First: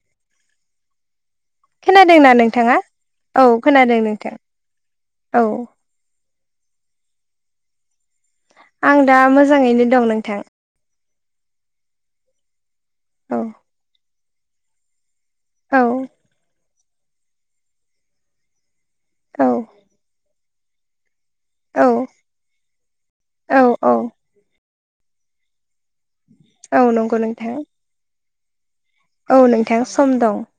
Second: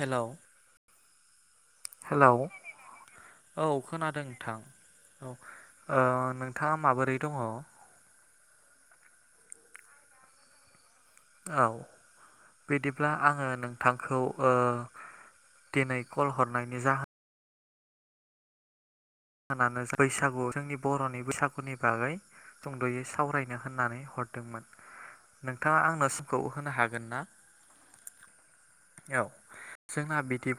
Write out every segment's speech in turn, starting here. हेल' खोनादोंना नोंथाङा? औ खोनादों नोंथां औ ओ नों थाङा माबोरै दङ? आं दा मोजाङैनो दं नोंथां। औ बिदिब्ला औ आङो नोंथांखौ ओ औ दिनै कल हरनायनि जाहोन औ नानो बैसागु जोंनि बर'नि बैसागुनि औ बागै सुंद'यै सावरायनो औ औ होननानै हरदोंमोन। नोंथाङा आंनो समखौ होनो औ हागोन नंगौ ना? नोंथां औ नोंथां सम जोंना दं बिदि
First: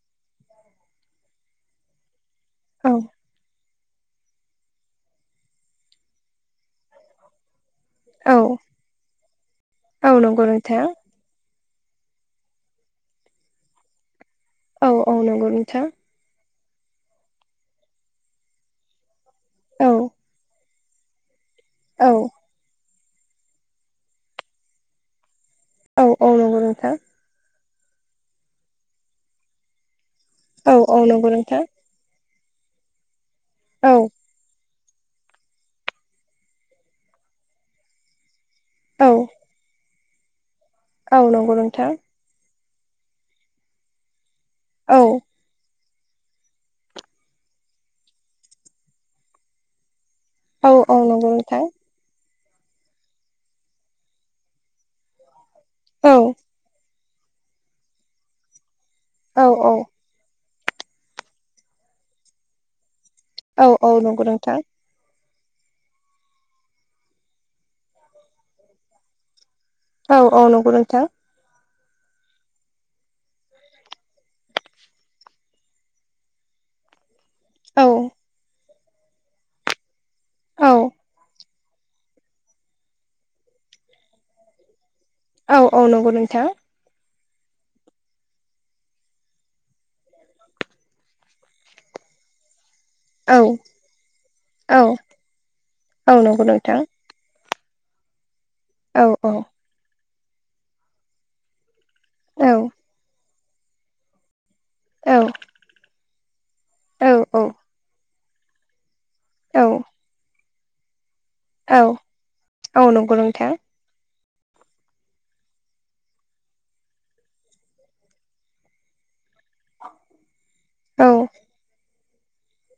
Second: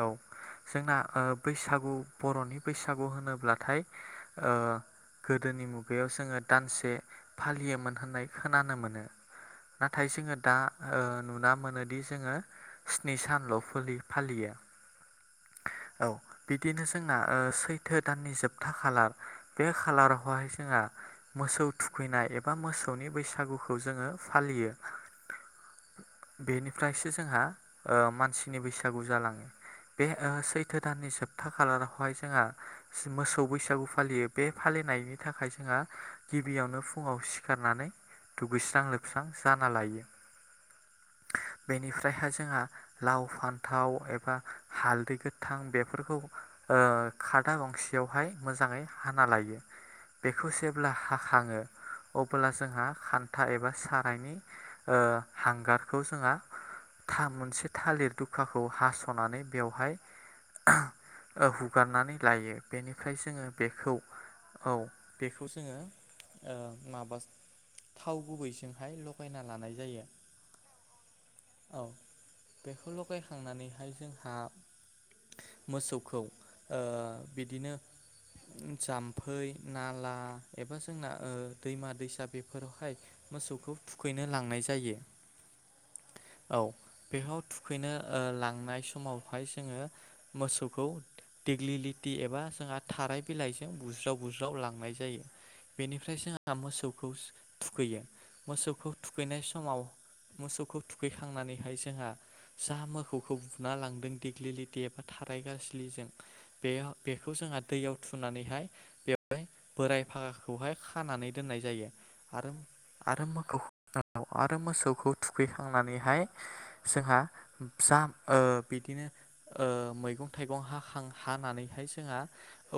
औ जोंना ओ बैसागु बर'नि औ बैसागु होनोब्लाथाय ओ गोदोनि मुगायाव जोङो दानसे फालियोमोन। होननाय औ खोनानो मोनो नाथाय औ जोङो नंगौ दा नोंथां ओ नुना मोनो दि जोङो स्नि सानल' फो फालियो। औ औ नोंगौ नोंथां। औ बिदिनो जोंना सैथो दाननि जोबथा खालार बे औ खालारावहाय जोंहा मोसौ औ थुखैनाय एबा मोसौनि बैसागुखौ जोङो फालियो। औ औ नंगौ नोंथां बेनिफ्रायसो जोंहा ओ मानसिनि बैसागु जालाङो। बे औ सैथो औ दाननि नंगौ जोबथा नोंथां खालारावहाय जोंहा मोसौ बैसागु औ फालियो बे फालिनायनि थाखाय जोंहा गिबियावनो फुङाव सिखारनानै दुगैस्रां औ लोबस्रां जाना लायो। औ नंगौ नोंथां बेनिफ्रायहाय जोंहा लाव फान्थाव एबा औ हालदै गोथां बे बेफोरखौ ओ खादा गंसेयावहाय मोजाङै हाना लायो। बेखौ औ जेब्ला औ नंगौ हाखाङो नोंथां अ अब्ला जोंहा खान्था एबा सारायनि ओ हांगारखौ औ जोंहा था मोनसे थालिर दुखाखौ हास'नानै औ बेवहाय हुगारनानै लायो बेनिफ्राय जोङो औ औ बेखौ नंगौ नोंथां औ बेखौ जोङो ओ माबा थाव गुबैजोंहाय लगायना लानाय जायो औ औ नंगौ नोंथां। औ बेखौ लगायखांनानैहाय जोंहा मोसौखौ ओ बिदिनो औ जाम्फै, नाला औ एबा जोंना दैमा दैसा बेफोरावहाय मोसौखौ थुखैनो लांनाय जायो औ औ नंगौ नोंथां औ बेयाव थुखैनो ओ लांनाय समाव फाय जोङो मोसौखौ देग्लिलिथि एबा जोंहा थाराइ औ बिलाइजों बुज्राव बुज्राव औ लांनाय जायो औ बेनिफ्राय नंगौ जोहा नोंथां मोसौखौ थुखैयो मोसौखौ औ औ थुखैनाय समाव मोसौखौ थुखैखांनानैहाय जों जोंहा औ जा मोखौखौ बुना लांदों देग्लिलिति एबा औ थारायगासलिजों बेयो बेखौ औ जोंहा दैयाव थुनानैहाय बे औ बोराय बाखौहाय खानानै दोननाय औ जायो आरो औ नंगौ आरो नोंथां मोखौ आरो मोसौखौ थुखैखांनानैहाय जोंहा जाम ओ बिदिनो ओ मैगं थाइगं हांखां औ हानानैहाय जों हा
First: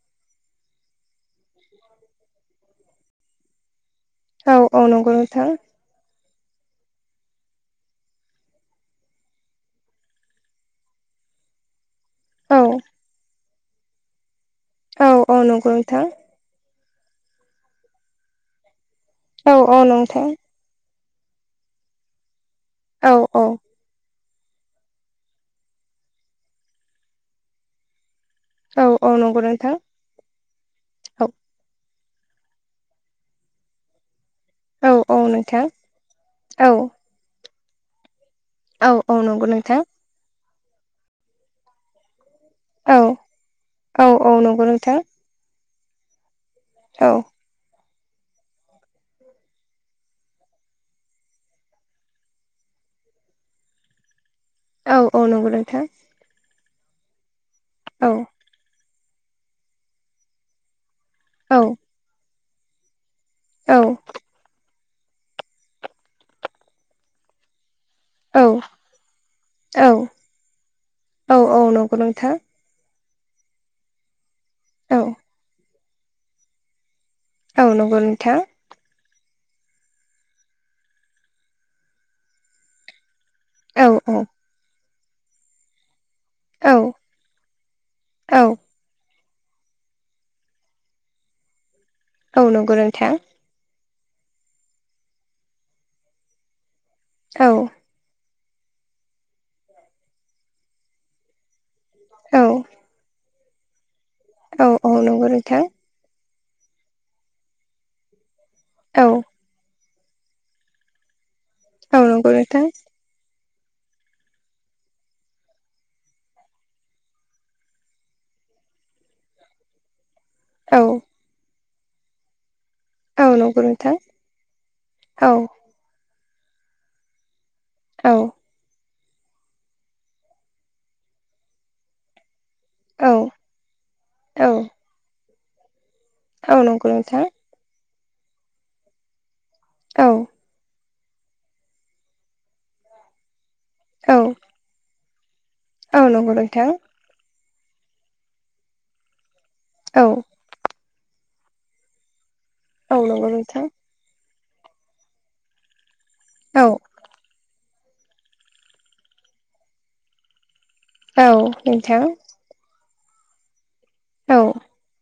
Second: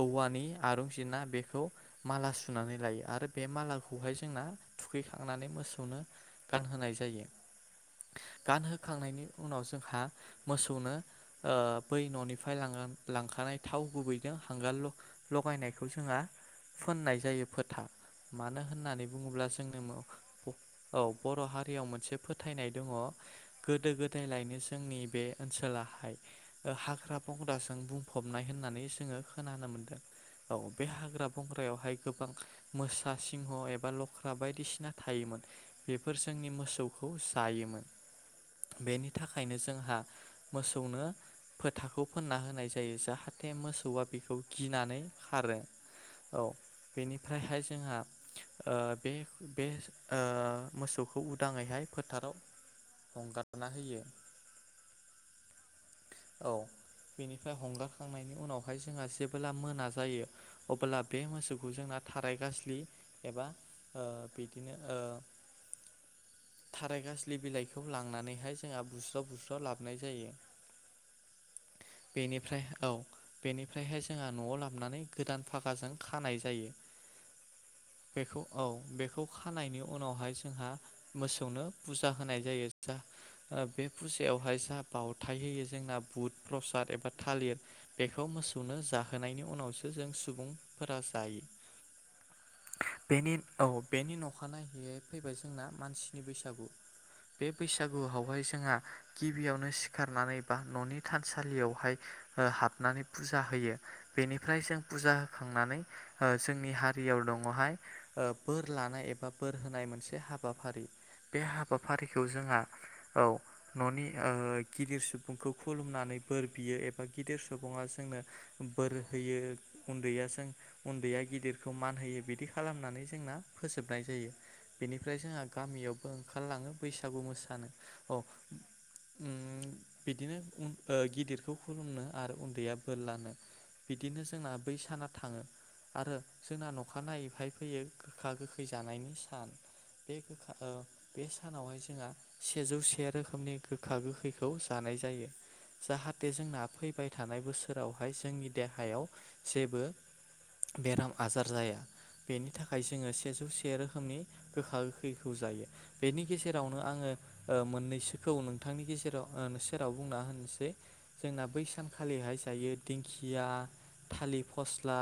औवानि आरं जिरना बेखौ माला सुनानै लायो आरो बे माला खौहाय जोंना औ औ नंगौ नोंथां थुखैखांनानै मोसौनो गानहोनाय जायो गानहोखांनायनि उनाव जोंहा मोसौनो ओ बै न'निफ्राय औ लांलां-लांखानाय थाव गुबै याव हांगार औ औ नंगौ ल-लायनायखौ नोंथां जोंहा फोनाय जायो फोथा मानो होननानै बुङोब्ला औ औ जोंनो नोंथां औ बर' हारियाव मोनसे फोथायनाय दङ' औ औ गोदो गोद दायलायनो जोंनि बे ओनसोलाहाय ओ हाग्रा बंग्राजों बुं फबनाय होननानै औ औ जोङो नंगौ खोनानो नोंथां मोन्दों। औ बे औ हाग्रा बंग्रायावहाय गोबां मोसा सिंह एबा ल ख्रा बायदिसिना औ औ थायोमोन। नोंथां बेफोर जोंनि औ मोसौखौ जायोमोन। औ बेनि औ नंगौ थाखायनो नोंथां जोंहा मोसौनो फोथाखौ फोनना होनाय जायो औ जाहाथे मोसौआ औ बेखौ औ नंगौ गिनानै नोंथां खारो। औ औ बेनिफ्रायहाय जोंहा ओ बे बे ओ मोसौखौ उदाङैहाय फोथाराव हंगारना होयो। औ औ नंगौ नोंथां औ बेनिफ्राय औ हंगारखांनायनि उनावहाय जोंहा जेबोब्ला मोना जायो अबोला बे औ मोसौखौ जोंना थाराय गास्लि एबा औ बिदिनो ओ थाराय गासलि बिलाइखौ खौ औ लांनानैहाय जोंहा बुस्र' बुस्राव लाबोनाय जायो। औ औ नंगौ न नोंथां बेनिफ्राय औ बेनिफ्रायहाय जोंहा न'आव औ लाबोनानै गोदान फाखाजों खानाय जायो। औ नंगौ नोंथां बेखौ औ बेखौ खानायनि उनावहाय जोंहा मोसौनो फुजा होनाय जायो। जा बे औ औ फुजायावहाय जा बावथाय होयो जोंना बुद औ प्रसाद एबा थालिर बेखौ औ मोसौनो जाहो होनायनि उनावसो जों सुबुंफोरा जायो। औ नंगौ नोंथां। बेनि औ बेनि नखानायहैयै फैबाय जोंना मानसिनि बैसागु बे औ बैसागुआवहाय जों जोंहा गिबियावनो सिखारनानै बा न'नि थानसालियावहाय औ ओ हाबनानै फुजा फुजा होयो बेनिफ्राय औ जों औ फुजा नंगौ नोंथां होखांनानै ओ जोंनि हारियाव दङ'हाय बोर लानाय औ एबा बोर होनाय मोनसे हाबाफारि बे औ हाबाफारिखौ नंगौ जोंहा नोंथां औ न'नि ओ गिदिर सुबुं सुबुंखौ खुलुमनानै बोर बियो एबा गिदिर सुबुङा जोंनो बोर होयो। उन्दैया जों औ उन्दैया गिदिरखौ मान होयो बिदि खालामनानै औ जोंना नंगौ नोंथां फोजोबनाय जायो बेनिफ्राय औ जोंहा गामियाव ओंखारलाङो बैसागु मोसानो औ अ उम बिदिनो उ ओ गिदिरखौ खुलुमनो आरो उन्दैया बोर औ लानो बिदिनो औ जोंना बै साना थाङो आरो औ जोंना नंगौ नोंथां नखानायनायैहाय फैयो गोखा गोखै जानायनि सान औ बे गोखा ओ बे सानावहाय जोंहा सेजौ से रोखोमनि गोखा औ गोखैखौ जानाय जायो औ जाहाथे नंगौ जोंना नोंथां फैबाय थानाय बोसोर सोरावहाय जोंनि देहायाव जेबो औ बेराम आजार जाया। बेनि थाखाय औ जोङो नंगौ सेजौ नोंथां से रोखोमनि गोखा गोखैखौ जायो। बेनि औ गेजेरावनो आङो ओ मोननैसोखौ नोंथांनि गेजेराव ओ सेराव बुंना होनोसै। औ जोंना बै नोंथां सानखालिहाय जायो दिंखिया औ थालिर फस्ला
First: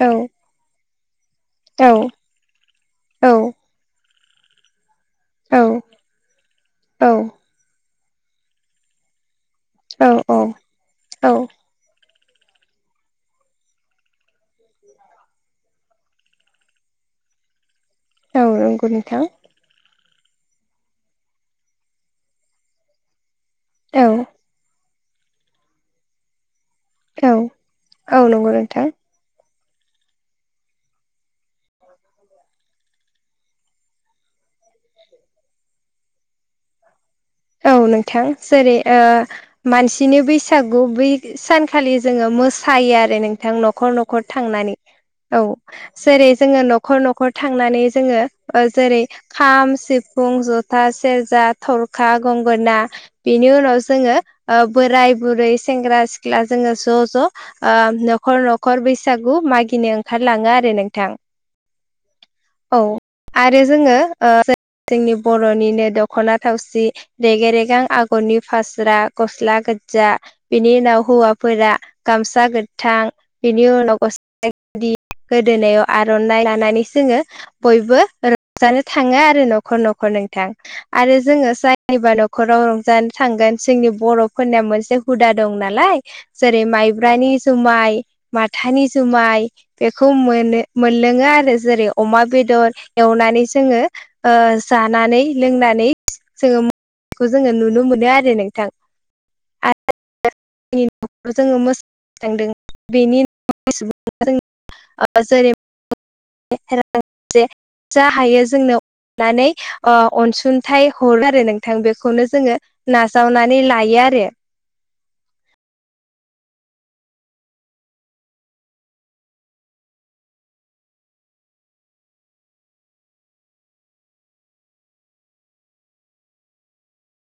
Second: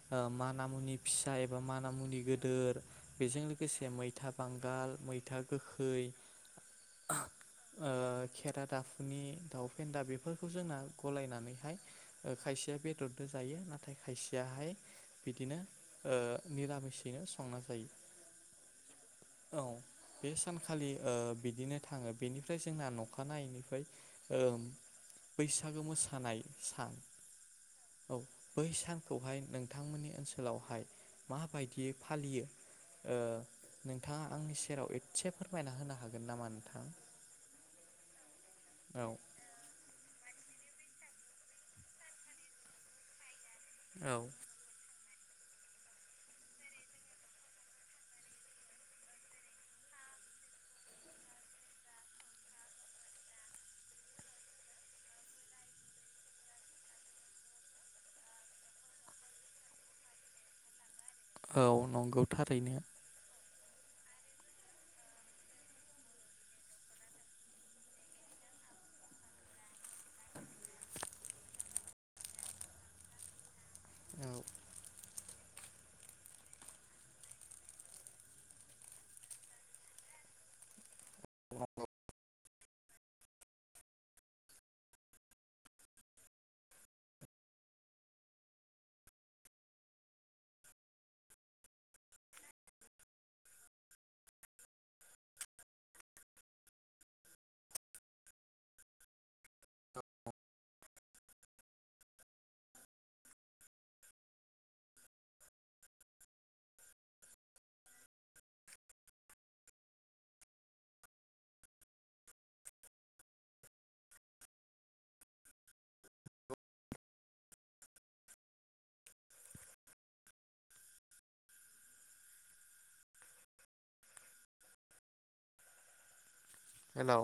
औ ओ माना मुनि फिसा एबा औ मानामुनि गोदोर बेजों लोगोसे मैथा बांगाल मैथा गोखै औ ओ खेरा दाफुनि दाउ फेन्दा बेफोरखौ जोंना गलायनानैहाय ओ खायसेया बेदरजों जायो नाथाय खायसेयाहाय बिदिनो ओ निरामिसै संना जायो औ नंगौ नोंथां औ बे सानखालि ओ बिदिनो थाङो बेनिफ्राय जोंना नखानायैनिफ्राय औ ओ बैसागो मोसानाय सान औ औ नंगौ बै नोंथां सानखौहाय नों नोंथांमोननि ओनसोलावहाय माबायदियै फालियो? ओ नोंथाङा आंनि सेराव एसे फोरमायना होनो हागोन नामा नोंथां? औ नोंथां जेरै औ ओ मानसिनि बैसा गु बै सानखालि जोङो मोसायो आरो नोंथां नखर औ नखर थांनानै औ जेरै जोङो नखर नखर थांनानै जोङो ओ जेरै खाम, सिफुं जथा सेरजा थर खा गंगोना बिनि उनाव जोङो ओ बोराय बुरै सेंग्रा सिख्ला जोङो ज' ज' ओ नखर नखर बैसागु मागिनो ओंखारलाङो आरो नों औ नंगौ थारैनो जोङो ओ जोंनि बर'निनो दख'ना थावसि जि रेगे-रेगां आगरनि फास्रा गस्ला गोजजा बिनि उनाव हौवाफोरा गामसा गोथां बेनि उनाव औ गसला गिनदि गोदोनायाव आर'नाइ लानानै जोङो बयबो रंजानो थाङो आरो नखर नखर नखर नोंथां आरो जोङो जायनिबा नखराव रंजानो थांगोन जोंनि बर'फोरनिया मोनसे हुदा दं नालाय जेरै माइब्रानि जुमाय माथानि जुमाय बेखौ मोनो मोनलोङो आरो जेरै अमा बेदर एवनानै जोङो ओ जानानै लोंनानै जोङो मो ओ जोङो नुनो मोनो आरो नोंथां आरो [unintelligible] ओ जेरै [unintelligible] जा हायो जोंनो अननानै ओ अनसुंथाइ हरो आरो नोंथां बेखौनो जोङो नाजावनानै लायो आरो हेलौ